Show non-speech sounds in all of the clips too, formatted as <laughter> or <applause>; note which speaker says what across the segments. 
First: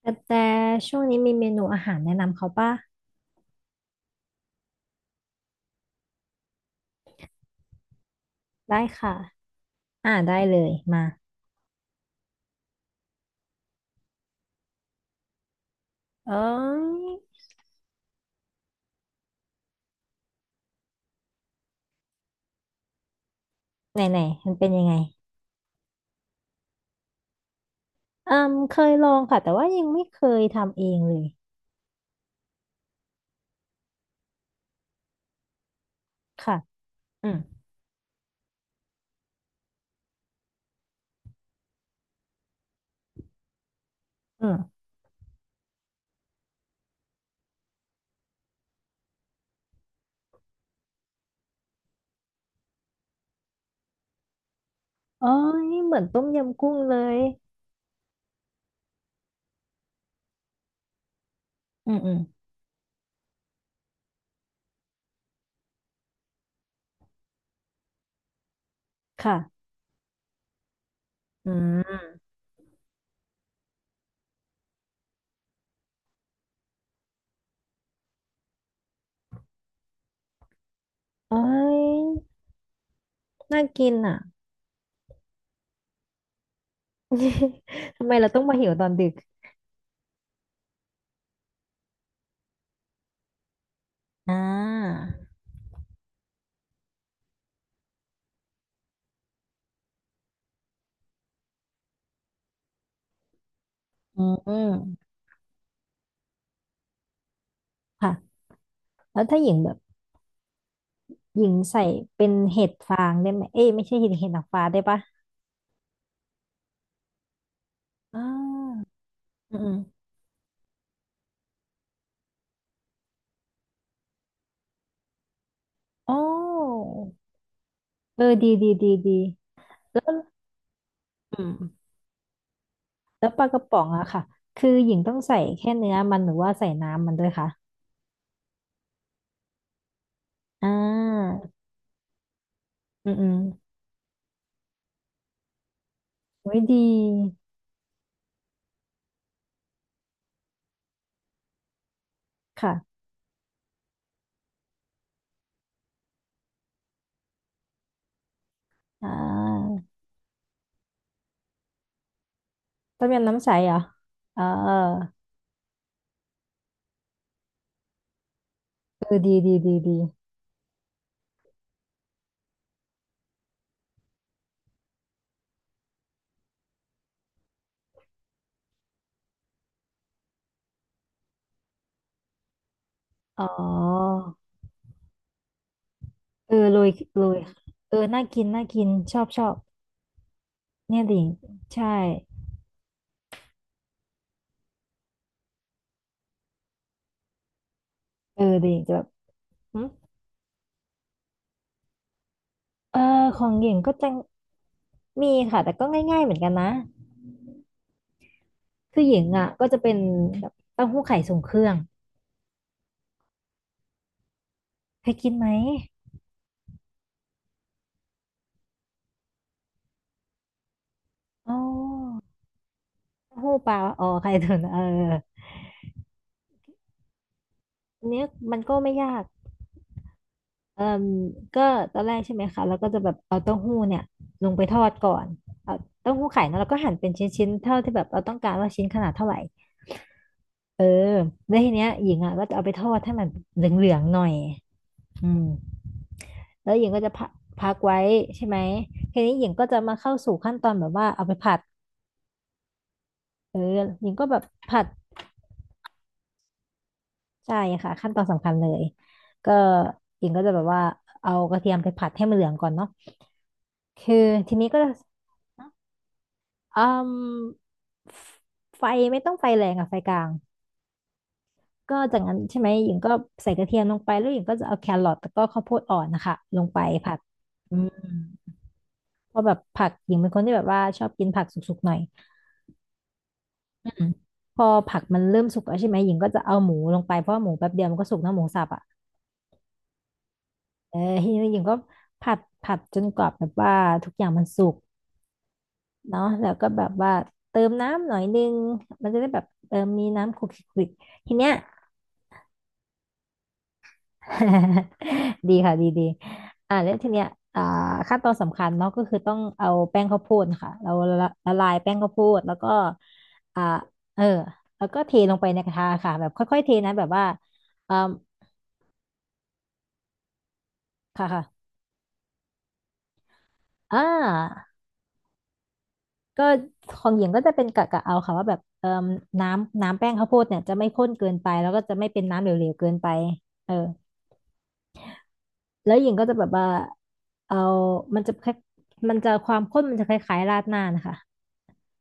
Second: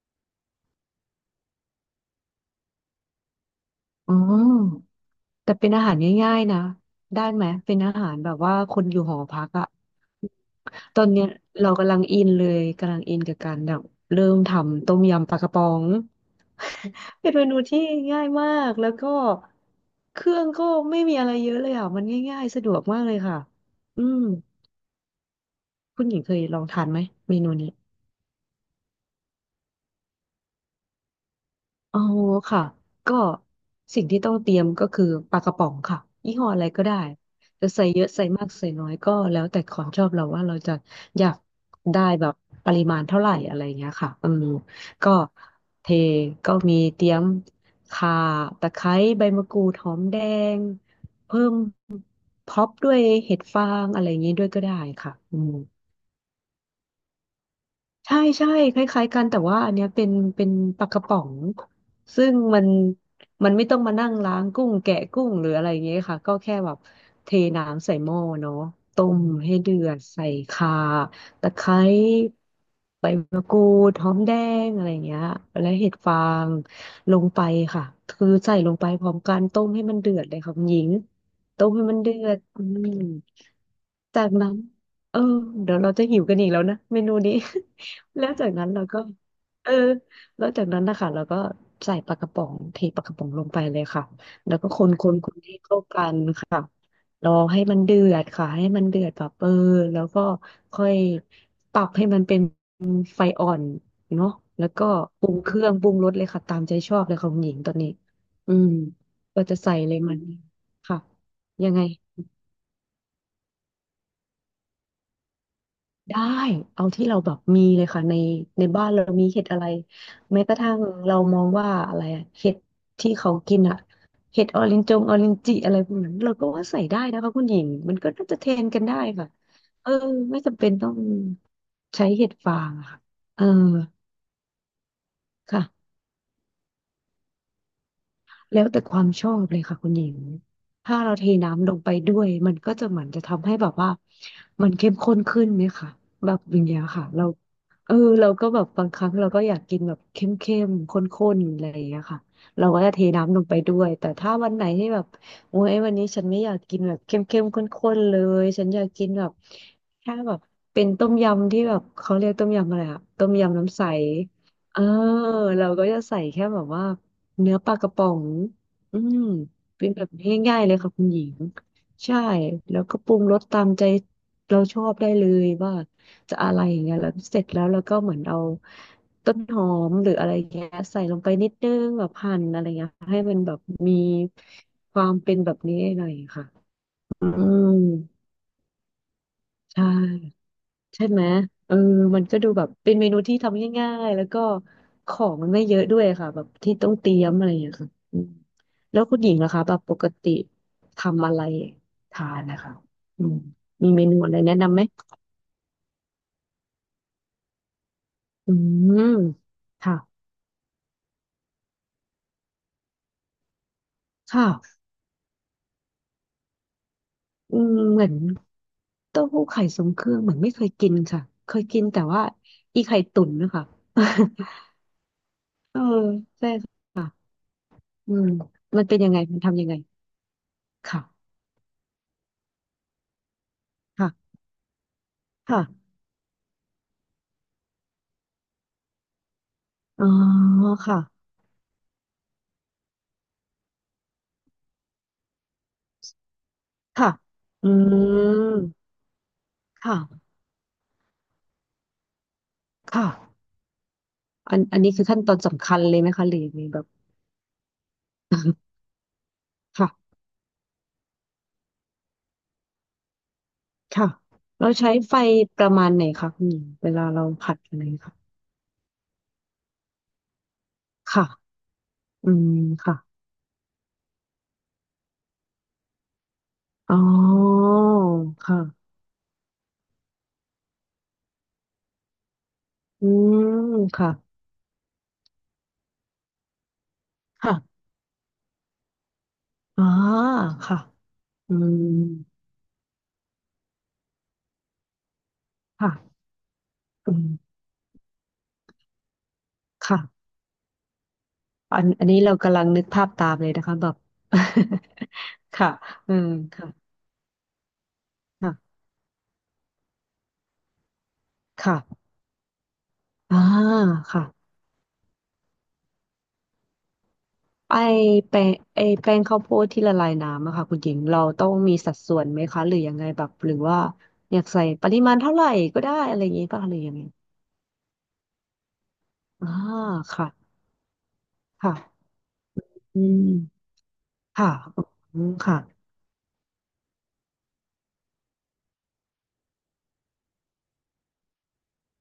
Speaker 1: แต่ช่วงนี้มีเมนูอาหารแนะนำเขาป่ะ
Speaker 2: อ๋อแต่เป็นอาหารง่ายๆนะ ได้ไหม เป็นอาหารแบบว่าค
Speaker 1: ได้
Speaker 2: นอยู่ห
Speaker 1: ค่ะ
Speaker 2: อพักอะ
Speaker 1: ได้เลย
Speaker 2: ตอ
Speaker 1: มา
Speaker 2: นเนี้ยเรากำลังอินเลยกำลังอินกับการแบบเริ่มทำต้มยำปลากระป๋อง
Speaker 1: เอ้
Speaker 2: เป็น
Speaker 1: ย
Speaker 2: เมนูที่ง่ายมาก แล้วก็เครื่องก็ไม่มีอะไรเยอะเลยอ่ะมันง่ายๆสะดวกมากเลยค่ะ
Speaker 1: ไหน
Speaker 2: อื
Speaker 1: ไหน
Speaker 2: ม
Speaker 1: มันเป็นยังไง
Speaker 2: คุณหญิงเคยลองทานไหมเมนูนี้
Speaker 1: อืมเคยลองค่ะแต่ว่ายังไม่เคยทำเองเลย
Speaker 2: อ๋อค่ะก็สิ่งที่ต้องเตรียมก็คือปลากระป๋องค่ะยี่ห้อ
Speaker 1: ค่ะ
Speaker 2: อะไรก็ได้
Speaker 1: อืม
Speaker 2: จะใส่เยอะใส่มากใส่น้อยก็แล้วแต่ความชอบเราว่าเราจะอยากได้แบบปริมาณเท่าไหร่อะไรอย่างเงี้ยค่ะอืม
Speaker 1: อืม
Speaker 2: ก็เทก็มีเตรียมข่าตะไคร้ใบมะกรูดหอมแดงเพิ่มพร็อพด้วยเห็ดฟางอะไรอย่างงี้ด้วยก็ได้ค่ะ
Speaker 1: เอ้
Speaker 2: อืม
Speaker 1: ยเหมือนต้มยำกุ้งเลย
Speaker 2: ใช่ใช่คล้ายๆกันแต่ว่าอันเนี้ยเป็นปลากระป๋อง
Speaker 1: อืมอืม
Speaker 2: ซึ่งมันไม่ต้องมานั่งล้างกุ้งแกะกุ้งหรืออะไรอย่างเงี้ยค่ะก็แค่แบบเทน้ำใส่หม้อเนาะต้มมให้
Speaker 1: ค่ะ
Speaker 2: เดือดใส่ข่าตะ
Speaker 1: อื
Speaker 2: ไคร้
Speaker 1: ม
Speaker 2: ใบมะกรูดหอมแดงอะไรอย่างเงี้ยและเห็ดฟางลงไปค่ะคือใส่ลงไปพร้อมกันต้มให้มันเดือดเลยค่ะคุณหญิง
Speaker 1: เอ้
Speaker 2: ต้ม
Speaker 1: ย
Speaker 2: ให้มันเดือดอืม
Speaker 1: น่ากินอ่ะ
Speaker 2: จากนั้นเออเดี๋ยวเราจะหิวกันอีกแล้วนะเมนูนี้
Speaker 1: <laughs> ทำไม
Speaker 2: แล้
Speaker 1: เรา
Speaker 2: ว
Speaker 1: ต้อง
Speaker 2: จาก
Speaker 1: มา
Speaker 2: นั้
Speaker 1: หิ
Speaker 2: น
Speaker 1: ว
Speaker 2: เรา
Speaker 1: ตอน
Speaker 2: ก็
Speaker 1: ดึก
Speaker 2: เออแล้วจากนั้นนะคะเราก็ใส่ปลากระป๋องเทปลากระป๋องลงไปเลยค่ะ
Speaker 1: อ่
Speaker 2: แล้วก็คนค
Speaker 1: า
Speaker 2: นคนให้เข้ากันค่ะรอให้มันเดือดค่ะให้มันเดือดแบบแล้วก็ค่อยปรับให้มันเป็นไฟอ่อน
Speaker 1: อื
Speaker 2: เนาะแล้วก็
Speaker 1: ม
Speaker 2: ปรุงเครื่องปรุงรสเลยค่ะตามใจชอบเลยของหญิงตอนนี้
Speaker 1: ค่ะ
Speaker 2: อืม
Speaker 1: แล้วถ้า
Speaker 2: ก็
Speaker 1: หญิ
Speaker 2: จะ
Speaker 1: งแบ
Speaker 2: ใส่
Speaker 1: บ
Speaker 2: เลยมันค่ะ
Speaker 1: หญิง
Speaker 2: ยัง
Speaker 1: ใส่
Speaker 2: ไง
Speaker 1: เป็นเห็ดฟางได้ไหมเอ้ยไม่ใช่เห็ดเห็ดหนังฟ้าได้ปะ
Speaker 2: ได้เอาที่เราแบบมีเลยค่ะใน
Speaker 1: อ่
Speaker 2: ใน
Speaker 1: า
Speaker 2: บ้านเรามีเห็ด
Speaker 1: อืม
Speaker 2: อะไร
Speaker 1: อืม
Speaker 2: แม้กระทั่งเรามองว่าอะไรอะเห็ดที่เขากินอะเห็ดออรินจงออรินจิอะไรพวกนั้
Speaker 1: อ๋อ
Speaker 2: นเราก็ว่าใส่ได้นะคะคุณหญิงมันก็
Speaker 1: เอ
Speaker 2: น่า
Speaker 1: อ
Speaker 2: จะเท
Speaker 1: ดี
Speaker 2: รน
Speaker 1: ดี
Speaker 2: กัน
Speaker 1: ดี
Speaker 2: ได้
Speaker 1: ดี
Speaker 2: ค่ะเออ
Speaker 1: แล้ว
Speaker 2: ไม่จำเป็นต้อง
Speaker 1: อืม
Speaker 2: ใช้เห็ดฟางอะค่ะ
Speaker 1: แล้ว
Speaker 2: เอ
Speaker 1: ป
Speaker 2: อ
Speaker 1: ลากระป๋องอะค่ะคือหญิงต้องใส่แค่
Speaker 2: ค่ะ
Speaker 1: เนื้อมันหรือว่าใส่น้ำมันด้วยคะ
Speaker 2: แล้วแต่ความชอบเลยค่ะคุณหญิง
Speaker 1: อ่
Speaker 2: ถ้าเราเท
Speaker 1: า
Speaker 2: น้ำลงไปด้วยมันก็จะเหมือ
Speaker 1: อื
Speaker 2: น
Speaker 1: ม
Speaker 2: จะ
Speaker 1: อืม
Speaker 2: ทำให้แบบว่ามันเข้มข้นขึ้นไหมคะแบบ
Speaker 1: ไว้
Speaker 2: อ
Speaker 1: ย
Speaker 2: ย่างเงี้ย
Speaker 1: ดี
Speaker 2: ค่ะเราเราก็แบบบางครั้งเราก็อยากกินแบบเข้มเข้มข้นข้นๆอะไรอย่างเงี้ยค่ะเรา
Speaker 1: ค่ะ
Speaker 2: ก็จะเทน้ำลงไปด้วยแต่ถ้าวันไหนที่แบบโอ้ยวันนี้ฉันไม่อยากกินแบบเข้มเข้มข้นข้นๆเลยฉันอยากกิ
Speaker 1: อ่
Speaker 2: นแบบ
Speaker 1: า
Speaker 2: แค่แบบเป็นต้มยำที่แบบเขาเรียกต้มยำอะไรอะ
Speaker 1: ต้ม
Speaker 2: ต้
Speaker 1: ยำ
Speaker 2: ม
Speaker 1: น้ำใส
Speaker 2: ยำ
Speaker 1: เหรอ
Speaker 2: น้ำใส
Speaker 1: เออ
Speaker 2: เออเราก็จะใส่แค่แบบว่า เนื้อปลากระป๋องอื
Speaker 1: เอ
Speaker 2: ม
Speaker 1: อดีดีดี
Speaker 2: เป็น
Speaker 1: ดี
Speaker 2: แบบง่ายๆเลยค่ะคุณหญิง ใช่ แล้วก็ปรุงรสตามใจเราชอบได้เลยว่าจะอะไรอย่างเงี้ยแล้วเสร็จแล้วเราก็เหมือนเอาต้นหอมหรืออะไรอย่างเงี้ยใส่ลงไปนิดนึงแบบหั่นอะไรเงี้ยให้มัน
Speaker 1: อ๋อ
Speaker 2: แบบมีความเป็นแบบนี้หน่อยค่ะ
Speaker 1: เออโรยโร
Speaker 2: อื
Speaker 1: ย
Speaker 2: ม
Speaker 1: เออน่ากินน่ากินชอบชอบ
Speaker 2: ใช่
Speaker 1: เนี่
Speaker 2: ใช่
Speaker 1: ยดิ
Speaker 2: ไห
Speaker 1: ห
Speaker 2: ม
Speaker 1: ญิง
Speaker 2: เออ
Speaker 1: ใช่
Speaker 2: มันก็ดูแบบเป็นเมนูที่ทำง่ายๆแล้วก็ของมันไม่เยอะด้วยค่ะแบบที่ต้องเตรียมอะไรอย่างเงี้ยค่ะอืม
Speaker 1: เออดิหญิงจะ
Speaker 2: แล้
Speaker 1: แบ
Speaker 2: ว
Speaker 1: บ
Speaker 2: คุณหญิงนะคะแบ
Speaker 1: หึ
Speaker 2: บปกติทำอะไรทานนะคะ
Speaker 1: เออ
Speaker 2: อืม
Speaker 1: ของหญิง
Speaker 2: มี
Speaker 1: ก็
Speaker 2: เม
Speaker 1: จะ
Speaker 2: นูอะไรแนะนำไหม
Speaker 1: มีค่ะแต่ก็ง่ายๆเหมือนกันนะ
Speaker 2: อืม
Speaker 1: คือหญิงอ่ะก็จะเป็
Speaker 2: ค่ะ
Speaker 1: นแบบเต้าหู้ไข่ทรงเครื่อง
Speaker 2: ค่ะ
Speaker 1: เคยกินไหม
Speaker 2: อืมเหมือนเต้าหู้ไข่ทรงเครื่องเหมือนไม่เคยกินค่ะเค
Speaker 1: อ๋อ
Speaker 2: ยกินแต่ว่าอีไข่ตุ๋น
Speaker 1: เต้า
Speaker 2: นะ
Speaker 1: หู้
Speaker 2: คะ
Speaker 1: ปลาอ๋อไข่
Speaker 2: <laughs>
Speaker 1: ตุ๋นเออ
Speaker 2: เออใช่ค่ะ
Speaker 1: อัน
Speaker 2: อื
Speaker 1: เนี้ย
Speaker 2: ม
Speaker 1: มันก็
Speaker 2: มัน
Speaker 1: ไม่
Speaker 2: เป็นยัง
Speaker 1: ยา
Speaker 2: ไง
Speaker 1: ก
Speaker 2: มันทำยังไง
Speaker 1: เอ่
Speaker 2: ค่ะ
Speaker 1: มก็ตอนแรกใช่ไหมคะแล้วก็จะแบบเอาเต้าหู้เนี่ย
Speaker 2: ค่ะ
Speaker 1: ลงไปทอดก่อน
Speaker 2: ค่ะ
Speaker 1: เอาเต้าหู้ไข่นะแล้วก็หั่นเป็นชิ้นๆเท่าที่แบบเราต้องการว่าชิ้นขนาดเท่าไหร่
Speaker 2: อ๋อ
Speaker 1: เออ
Speaker 2: ค่ะ
Speaker 1: แล้วทีเนี้ยหญิงอ่ะก็จะเอาไปทอดให้มันเหลืองๆหน่อยอืมแล้วหญิงก็
Speaker 2: ค่ะ
Speaker 1: จะพัก
Speaker 2: อื
Speaker 1: พักไว้ใช่ไหม
Speaker 2: ม
Speaker 1: ทีนี้หญิงก็จะมาเข้า
Speaker 2: ค่ะ
Speaker 1: สู่ขั้นตอนแบบว่าเอาไปผัด
Speaker 2: ค่ะ
Speaker 1: เออหญิงก็แบบ
Speaker 2: อันอั
Speaker 1: ผั
Speaker 2: น
Speaker 1: ด
Speaker 2: นี้คือขั้นตอนสำคัญเลยไหมคะหรือยังไงแบบ
Speaker 1: ใช่ค่ะขั้นตอนสำคัญเลยก็
Speaker 2: ค่ะ
Speaker 1: หญิงก็จะแบบว่าเอากระเทียมไปผัดให้มันเหลืองก่อนเนาะ
Speaker 2: ค่ะ
Speaker 1: คือทีนี้
Speaker 2: เรา
Speaker 1: ก็จะ
Speaker 2: ใช้ไฟประมาณไหนคะคุณหญิงเว
Speaker 1: อื
Speaker 2: ลา
Speaker 1: ม
Speaker 2: เราผัดอะไรค่ะ
Speaker 1: ไฟไม่ต้องไฟแรงอะไฟกลาง
Speaker 2: ค่ะ
Speaker 1: ก็จาก
Speaker 2: อื
Speaker 1: นั้น
Speaker 2: ม
Speaker 1: ใช่ไหมหญิงก็
Speaker 2: ค่ะ
Speaker 1: ใส่กระเทียมลงไปแล้วหญิงก็จะเอาแครอทแล้วก็ข้าวโพดอ่อนนะคะลงไป
Speaker 2: อ๋
Speaker 1: ผัด
Speaker 2: อ
Speaker 1: อืม
Speaker 2: ค่ะ
Speaker 1: เพราะแบบผักหญิงเป็นคนที่แบบว่าชอบกินผักสุกๆหน่อย
Speaker 2: อืม
Speaker 1: อืม
Speaker 2: ค่ะ
Speaker 1: พอผักมันเริ่มสุกแล้วใช่ไหมหญิงก็จะเอาหมูลงไปเพราะว่าหมู
Speaker 2: ค่ะ
Speaker 1: แป๊บเดียวมันก็สุกนะหมูสับอะ
Speaker 2: อ่าค่ะ
Speaker 1: เออทีนี้
Speaker 2: อื
Speaker 1: หญิงก็
Speaker 2: ม
Speaker 1: ผัดจนกว่าแบบว่าทุกอย่างมันสุกเนาะ
Speaker 2: ค่ะ
Speaker 1: แล้วก็แบบว่า
Speaker 2: อืม
Speaker 1: เติมน้ำหน่อยนึงมันจะได้แบบเออมี
Speaker 2: ค่ะ
Speaker 1: น้ำคลุกคลิกคลิกทีเนี้ย
Speaker 2: อันนี้เรากำลังนึกภาพตามเลยนะคะแบบ
Speaker 1: <laughs> ดี
Speaker 2: <laughs> ค่ะ
Speaker 1: ค่ะดีดี
Speaker 2: อืม
Speaker 1: แล้
Speaker 2: ค่ะ
Speaker 1: วทีเนี้ยอ่าขั้นตอน
Speaker 2: ค่ะ
Speaker 1: สำคัญเนาะก็คือต้องเอาแป้งข้าวโพดค่ะเราละละลายแป้ง
Speaker 2: ค่ะ
Speaker 1: ข้าวโพดแล้วก็
Speaker 2: อ่า
Speaker 1: อ่าเออ
Speaker 2: ค่ะ
Speaker 1: แล้วก็เทลงไปในกระทะค่ะแบบค่อยๆเทนะแบบว่า
Speaker 2: ไอ
Speaker 1: อ่า
Speaker 2: แปลงไอแปลงข้าวโพดที่ละลายน้ำอะค่ะคุณหญิงเรา
Speaker 1: ค่ะ
Speaker 2: ต้อง
Speaker 1: ค่ะ
Speaker 2: มีสัดส่วนไหมคะหรือยังไงแบบหรือว่า
Speaker 1: อ่
Speaker 2: อยากใส่
Speaker 1: า
Speaker 2: ปริมาณเท่าไหร่ก็ได้อะไรอย่าง
Speaker 1: ก็
Speaker 2: งี้ป่ะหรือยัง
Speaker 1: ข
Speaker 2: ไง
Speaker 1: องหญิงก็จะเป็นกะเอาค่ะว่าแบบ
Speaker 2: อ่า
Speaker 1: น้ำแป้งข้า
Speaker 2: ค่ะ
Speaker 1: วโพดเนี่ยจะไม่ข้นเกินไปแล้ว
Speaker 2: ค่ะ
Speaker 1: ก็จะไม่เป็นน้ำเหลวๆเกิน
Speaker 2: อื
Speaker 1: ไป
Speaker 2: ม
Speaker 1: เออ
Speaker 2: ค่ะอืมค่ะ
Speaker 1: แล้วหญิงก็จะแบบว่าเอามันจะแา่มันจะความข้นมันจะคล้ายๆราดหน้านะคะ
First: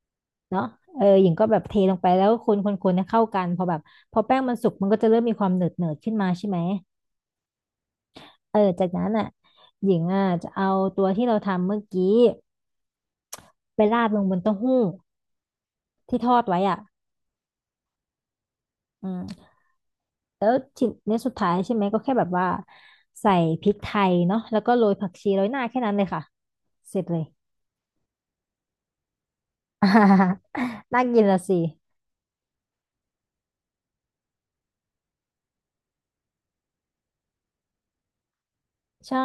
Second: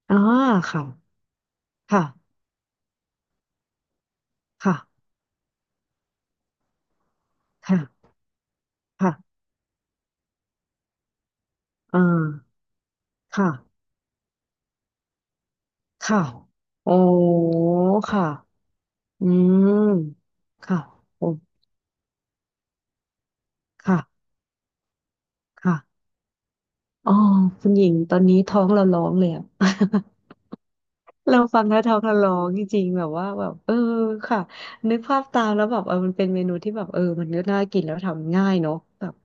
Speaker 2: อ่า
Speaker 1: เนาะ
Speaker 2: ค่ะ
Speaker 1: เออหญิงก็แบบเทลงไปแล้ว
Speaker 2: ค่ะ
Speaker 1: คนให้เข้ากันพอแบบพอแป้งมันสุกมันก็
Speaker 2: ค่ะ
Speaker 1: จะเริ่มมีความหนืดหนืดขึ้นมาใช่ไหม
Speaker 2: ค่ะ
Speaker 1: เออจากนั้นอ่ะ
Speaker 2: ค่ะ
Speaker 1: หญิงอ่ะจะเอาตัวที่เราทำเมื่อ
Speaker 2: อ่า
Speaker 1: กี้
Speaker 2: ค่ะ
Speaker 1: ไปราดลงบนเต้าหู้ที่
Speaker 2: ค่ะ
Speaker 1: ทอดไว้อ่ะ
Speaker 2: โอ้ค่ะ
Speaker 1: อื
Speaker 2: อื
Speaker 1: ม
Speaker 2: ม
Speaker 1: แล้ว
Speaker 2: ค่ะ
Speaker 1: ทีใน
Speaker 2: โอ้
Speaker 1: สุดท้ายใช่ไหมก็แค่แบบว่าใส่พริกไทย
Speaker 2: ค่ะ
Speaker 1: เนาะแล้วก็โรยผักชีโรยหน้า
Speaker 2: ค่ะ
Speaker 1: แค่นั้นเลยค่ะเสร็จ
Speaker 2: อ๋อ
Speaker 1: เลย
Speaker 2: คุณหญิงตอนนี้ท้องเราร้องเลยอะ
Speaker 1: <laughs> อ่า
Speaker 2: <laughs>
Speaker 1: <laughs> น่ากินละ
Speaker 2: เรา
Speaker 1: สิ
Speaker 2: ฟังแล้วท้องทะลองจริงๆแบบว่าแบบค่ะนึกภาพตามแล้วแบบมันเป็นเมนูที่แบบมันก็น่ากินแล้วทำง่ายเนาะแบบ
Speaker 1: ใช่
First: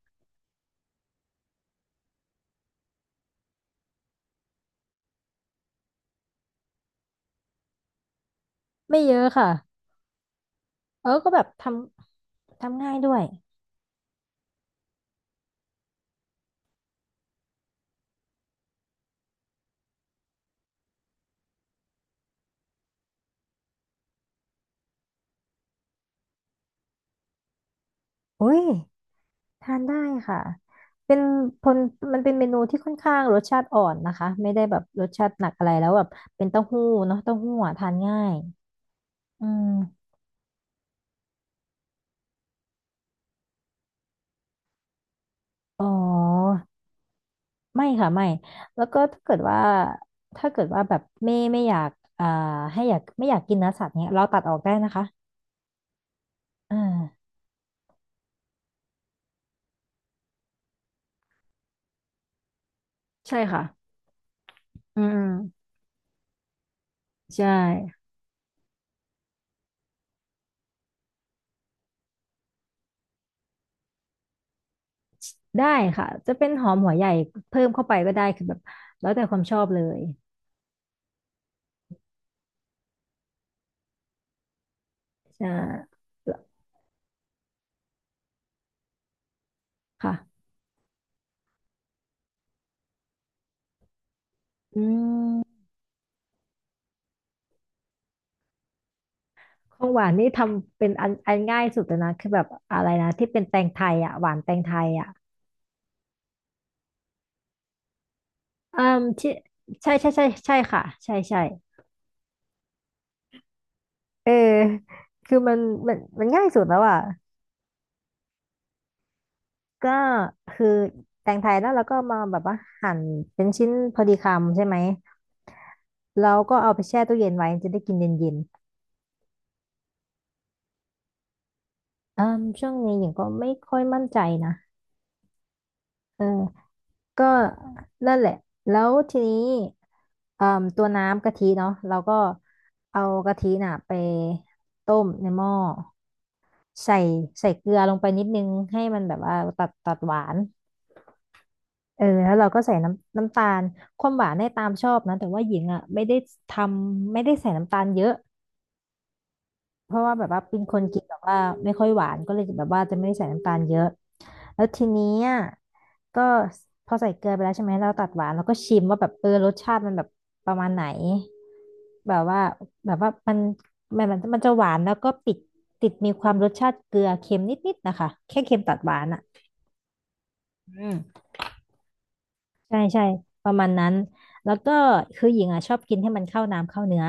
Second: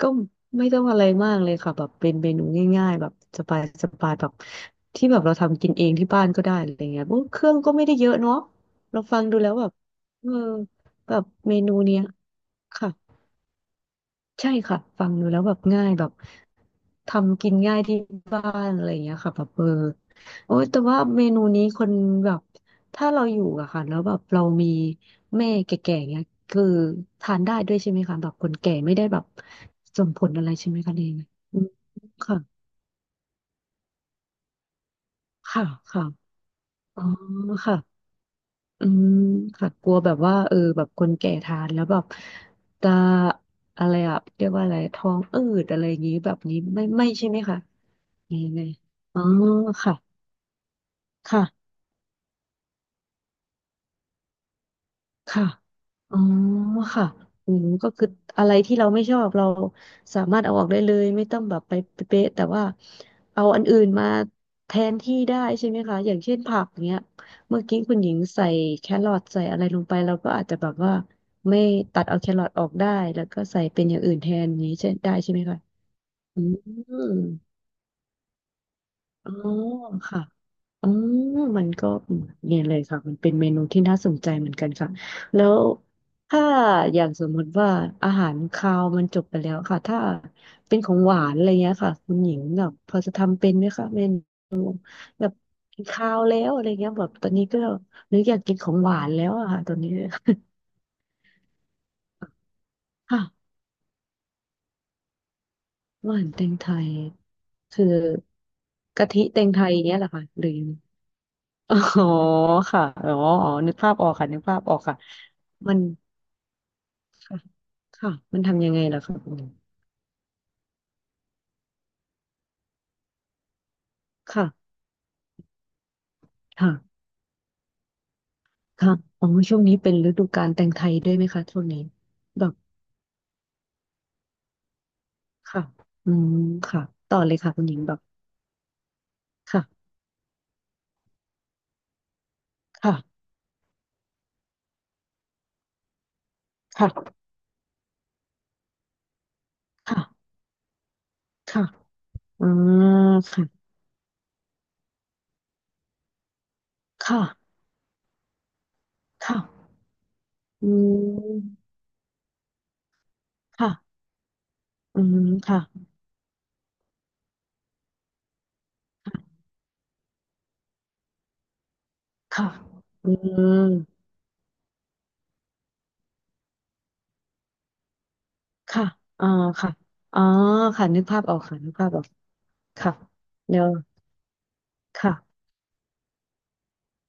Speaker 2: ก็ไม่ต้องอะไรมากเลยค่ะแบบเป็นเมนูง่ายๆแบบสบายสบายแบบที่แบบเราทำกินเองที่บ้านก็ได้อะไรเงี้ยโอ้เครื่องก็ไม่ได้เยอะเนาะเรา
Speaker 1: ไม่เย
Speaker 2: ฟั
Speaker 1: อะ
Speaker 2: งดู
Speaker 1: ค่ะ
Speaker 2: แล้วแบบเออ
Speaker 1: เออ
Speaker 2: แบบ
Speaker 1: ก็แบบ
Speaker 2: เม
Speaker 1: ท
Speaker 2: นูเนี้ย
Speaker 1: ำทำ
Speaker 2: ค่ะ
Speaker 1: ง่ายด้วย
Speaker 2: ใช่ค่ะฟังดูแล้วแบบง่ายแบบทำกินง่ายที่บ้านอะไรอย่างเงี้ยค่ะแบบโอ้ยแต่ว่าเมนูนี้คนแบบถ้าเราอยู่อะค่ะแล้วแบบเรามีแม่แก่ๆเงี้ยคือทานได้ด้วยใช่ไหมคะแบบค
Speaker 1: อุ้
Speaker 2: น
Speaker 1: ย
Speaker 2: แก่ไม่ได้แบบ
Speaker 1: ทานได้
Speaker 2: ส่งผล
Speaker 1: ค่ะ
Speaker 2: อะไรใช่ไหมคะเอ
Speaker 1: เป็
Speaker 2: ง
Speaker 1: น
Speaker 2: อื
Speaker 1: ผ
Speaker 2: ม
Speaker 1: ลมันเป็นเมนู
Speaker 2: ค่ะ
Speaker 1: ที่ค่อนข้างรสชาติอ่อนนะคะไม่ได้แบบรสชาติหนัก
Speaker 2: ค่ะ
Speaker 1: อะไรแล้วแบ
Speaker 2: ค่ะ
Speaker 1: บเป็นเต้าหู้
Speaker 2: อ๋อ
Speaker 1: เนาะเต้าหู้อะ
Speaker 2: ค่ะ
Speaker 1: ทานง่าย
Speaker 2: อืม
Speaker 1: อื
Speaker 2: ค่ะกลัว
Speaker 1: ม
Speaker 2: แบบว่าแบบคนแก่ทานแล้วแบบจะอะไรอะเรียกว่าอะไรท้องอืดอะ
Speaker 1: อ๋
Speaker 2: ไรอย่างงี้แบบ
Speaker 1: อ
Speaker 2: นี้ไม่ใช่ไหมคะ
Speaker 1: ไม่ค่ะไม่
Speaker 2: ยังไง
Speaker 1: แล้วก็
Speaker 2: อ๋
Speaker 1: ถ้า
Speaker 2: อ
Speaker 1: เกิดว่า
Speaker 2: ค่ะ
Speaker 1: ถ้าเกิดว่าแบบไม่อ
Speaker 2: ค่ะ
Speaker 1: ยากอ่าให้อยากไม่อยากกินเนื้อสัตว์เนี้ยเราตัดออกได้นะคะ
Speaker 2: ค่ะอ๋อ
Speaker 1: อ
Speaker 2: ค่ะ
Speaker 1: ่า
Speaker 2: อืมก็คืออะไรที่เราไม่ชอบเราสามารถเอาออกได้เลยไม่ต้องแบบไปเป๊ะๆแต่ว่า
Speaker 1: ใช่
Speaker 2: เอาอั
Speaker 1: ค่ะ
Speaker 2: นอื่นมาแทน
Speaker 1: อื
Speaker 2: ที่ได้
Speaker 1: ม
Speaker 2: ใช่ไหมคะอย่างเช่นผักเนี้ย
Speaker 1: ใช่
Speaker 2: เมื่อกี้คุณหญิงใส่แครอทใส่อะไรลงไปเราก็อาจจะแบบว่าไม่ตัดเอาแครอทออกได้แล้วก็ใส่เป็นอย่างอื่นแทนอย่างนี้ใช่ได้ใช่ไหมคะ
Speaker 1: ได้ค่ะจะ
Speaker 2: อื
Speaker 1: เป็นหอม
Speaker 2: ม
Speaker 1: หัวใหญ่เพิ่มเข้าไปก็ได้คือแบบแล้วแต่
Speaker 2: อ๋อ
Speaker 1: ความชอบเลย
Speaker 2: ค่ะ อ๋อมันก็เนี่ยเลยค่ะมันเป็นเมนูที่น่าสนใจเหมือนกันค่ะแล้
Speaker 1: ใช่
Speaker 2: วถ้าอย่างสมมติว่าอาหารคาวมันจบไปแล้วค่ะถ้า
Speaker 1: ค่ะ
Speaker 2: เป็นของหวานอะไรเงี้ยค่ะคุณหญิงแบบพอจะทำเป็นไหมคะเป็น
Speaker 1: อื
Speaker 2: แบ
Speaker 1: ม
Speaker 2: บกินคาวแล้วอะไรเงี้ยแบบตอนนี้ก็หรืออยากกินของหวานแล้วอะค่ะตอ
Speaker 1: ข
Speaker 2: น
Speaker 1: อ
Speaker 2: นี้
Speaker 1: งหวานนี่ทำเป็นอันง่ายสุดแล้วนะคือแบบอะไรนะ
Speaker 2: <laughs> ค่ะ
Speaker 1: ที่เป็นแตงไทยอ่ะหวานแตงไทยอ่ะ
Speaker 2: หวานแตงไทยคือ
Speaker 1: อืม
Speaker 2: กะทิ
Speaker 1: ที่
Speaker 2: แตงไทย
Speaker 1: ใช่
Speaker 2: เงี้ยเหร
Speaker 1: ใช่
Speaker 2: อคะ
Speaker 1: ใช่
Speaker 2: หรื
Speaker 1: ใช่
Speaker 2: อ
Speaker 1: ค่ะใช่ใช่
Speaker 2: อ๋อค่ะอ๋ออ๋อนึกภาพออกค่ะ
Speaker 1: เออ
Speaker 2: นึกภาพออกค่ะ
Speaker 1: คือมัน
Speaker 2: มัน
Speaker 1: มันมันง่ายสุดแล้วอ่ะ
Speaker 2: ค่ะค่ะมันทำยังไงล่ะคะคุณหญิง
Speaker 1: ก็คือแตงไทยแล้วเราก็มาแบบว่าหั่นเป็นชิ้นพอดีคำใช่
Speaker 2: ค่ะ
Speaker 1: ไหม เราก็
Speaker 2: ค่ะ
Speaker 1: เอาไปแช่ตู้เย็นไว้จะได้กินเย็น
Speaker 2: ค่ะอ๋อช่วงนี้เป็นฤดูกาลแตงไทยด้วยไหมคะช่วงนี้
Speaker 1: ๆอืม
Speaker 2: แบบ
Speaker 1: ช่วงนี้หญิงก็ไม่ค่อยมั่นใจนะ
Speaker 2: ค่ะอื
Speaker 1: เออ
Speaker 2: มค่ะต่อ
Speaker 1: ก็
Speaker 2: เลยค่ะคุณหญิงแบบ
Speaker 1: นั่นแหละ แล้วทีนี้
Speaker 2: ค่ะ
Speaker 1: เอ่มตัวน้ำกะทิเนาะเราก็เอา
Speaker 2: ค่ะ
Speaker 1: กะทิน่ะไปต้มในหม้อใส่
Speaker 2: ค่ะ
Speaker 1: ใส่เกลือลงไปนิดนึงให้มันแบบว่าตัดตัด
Speaker 2: ค่ะ
Speaker 1: หวาน
Speaker 2: ค่ะ
Speaker 1: เออแล้ว
Speaker 2: อื
Speaker 1: เราก็ใส่
Speaker 2: ม
Speaker 1: น้ำตาล
Speaker 2: ค่ะ
Speaker 1: ความหวานได้ตามชอบนะแต่ว่าหญิงอ่ะไม่ได้ทไม่ได้ใส่
Speaker 2: ค่ะ
Speaker 1: น้ำตาลเยอะ
Speaker 2: ค่ะ
Speaker 1: เพราะว่าแบบว่าเป็น
Speaker 2: อื
Speaker 1: คนกินแบบว่า
Speaker 2: ม
Speaker 1: ไม่ค่อยหวานก็เลยแบบว่าจะไม่ได้ใส่น้ำตาล
Speaker 2: ค่ะ
Speaker 1: เยอะแล้วที
Speaker 2: อื
Speaker 1: นี้
Speaker 2: ม
Speaker 1: อ่ะ
Speaker 2: ค่ะ
Speaker 1: ก็พอใส่เกลือไปแล้วใช่ไหมเราตัดหวานแล้วก็ชิมว่าแบบเออรสชาติมันแบบประมาณไหนแบบว่า
Speaker 2: ค่ะ
Speaker 1: แบบว่า
Speaker 2: อื
Speaker 1: มัน
Speaker 2: ม
Speaker 1: มันมันมันจะหวานแล้วก็ติดติดมีความรสชาติเกลือเค็มนิดๆนะคะแค่เค็มตัด
Speaker 2: ค่ะ
Speaker 1: หวานอ่ะ
Speaker 2: อ่าค่ะอ๋อค่ะ
Speaker 1: อืม
Speaker 2: นึกภาพออกค่ะนึกภาพออก
Speaker 1: ใช่
Speaker 2: ค่ะ
Speaker 1: ใช่ประ
Speaker 2: เดี๋ย
Speaker 1: มา
Speaker 2: ว
Speaker 1: ณนั้นแล้วก็คือหญิ
Speaker 2: ค่ะ
Speaker 1: งอ่ะชอบกินให้มันเข้าน้ำเข้าเนื้อ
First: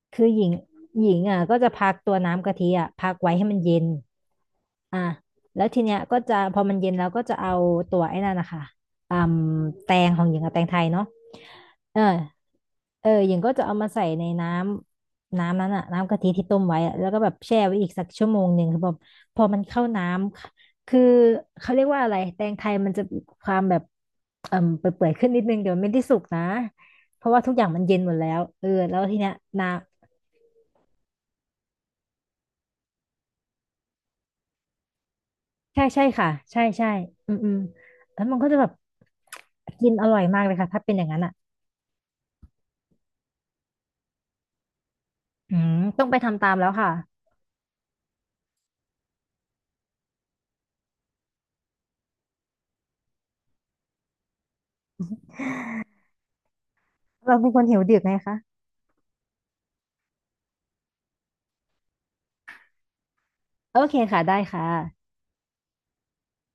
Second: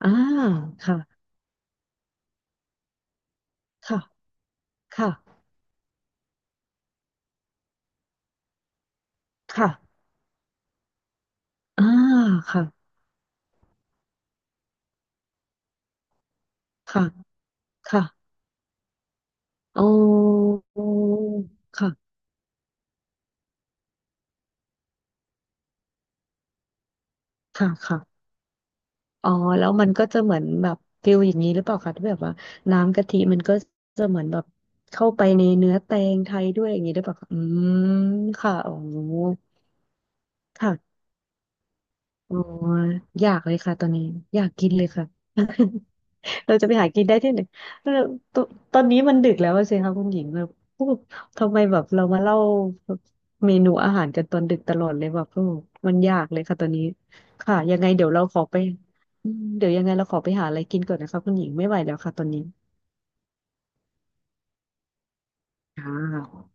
Speaker 2: อ่า
Speaker 1: คือหญิง
Speaker 2: ค่ะ
Speaker 1: หญิงอ่ะก็จะพักตัวน้ำกะทิอ่ะพักไว้ให้มันเย็น
Speaker 2: ค่ะ
Speaker 1: อ่ะ
Speaker 2: ค่ะ
Speaker 1: แล้วทีเนี้ยก็จะพอมันเย็นแล้วก็จะเอาตัวไอ้นั่นนะคะอืม
Speaker 2: ค่ะ
Speaker 1: แตงของหญิงกับแตงไทยเนาะ
Speaker 2: อ่า
Speaker 1: เออ
Speaker 2: ค่ะ
Speaker 1: เออหญิงก็จะเอามาใส่ในน้ำนั้นอะน้ำกะทิที่ต้มไว้อะ
Speaker 2: ค่ะ
Speaker 1: แล้วก็แบบแช่ไว้อีก
Speaker 2: ค่ะ
Speaker 1: สัก1 ชั่วโมงคือแบบพอมันเข้า
Speaker 2: โอ้
Speaker 1: น้
Speaker 2: อ
Speaker 1: ำคือเขาเรียกว่า
Speaker 2: ค่ะ
Speaker 1: อะไรแตงไทยมันจะมีความแบบเอ่มเปื่อยๆขึ้นนิดนึงเดี๋ยวมันไม่ได้สุกนะเพราะว่าทุกอย่า
Speaker 2: ค่ะ
Speaker 1: งมันเย็นหมดแล้
Speaker 2: ค่ะ
Speaker 1: วเออแล้วที
Speaker 2: อ๋
Speaker 1: เนี้
Speaker 2: อ
Speaker 1: ยน้
Speaker 2: แล้วมันก็จะเหมือนแบบฟิลอย่างนี้หรือเปล่าคะที่แบบว่าน้ำกะทิมันก็จะเหมือนแบบเข้าไปในเนื้
Speaker 1: ำ
Speaker 2: อ
Speaker 1: ใช่
Speaker 2: แต
Speaker 1: ใช่
Speaker 2: ง
Speaker 1: ค่ะ
Speaker 2: ไทย
Speaker 1: ใช่
Speaker 2: ด้วยอย่าง
Speaker 1: ใช่
Speaker 2: นี้หรือเปล่าคะ
Speaker 1: อืม
Speaker 2: อื
Speaker 1: อืม
Speaker 2: ม
Speaker 1: แล้วมันก็
Speaker 2: ค่ะ
Speaker 1: จะแบบ
Speaker 2: อ๋อ
Speaker 1: กินอร่อยมากเลยค่ะถ้าเป็น
Speaker 2: ค่ะ
Speaker 1: อย่างนั้นอะ
Speaker 2: อ๋ออยากเลยค่ะตอนนี้อยากกินเลยค่ะ
Speaker 1: อืมต้องไปทำ
Speaker 2: <laughs>
Speaker 1: ตาม
Speaker 2: เรา
Speaker 1: แล้
Speaker 2: จะ
Speaker 1: ว
Speaker 2: ไปหา
Speaker 1: ค่ะ
Speaker 2: กินได้ที่ไหนเออตตอนนี้มันดึกแล้วอะสิคะคุณหญิงแบบโอ้ทำไมแบบเรามาเล่าเมนูอาหารกันตอนดึกตลอดเลยแบบโอ้มันยากเลยค่ะตอนนี้
Speaker 1: เราเป็น
Speaker 2: ค่ะ
Speaker 1: คน
Speaker 2: ยั
Speaker 1: หิ
Speaker 2: ง
Speaker 1: ว
Speaker 2: ไง
Speaker 1: ดึก
Speaker 2: เดี๋ย
Speaker 1: ไง
Speaker 2: วเรา
Speaker 1: คะ
Speaker 2: ขอไปอืมเดี๋ยวยังไงเราขอไปหาอะไรกินก่อนนะคะคุณหญิงไม่ไหวแล้วค่ะตอนนี้
Speaker 1: โอเคค่ะได้ค่ะ
Speaker 2: ค่ะ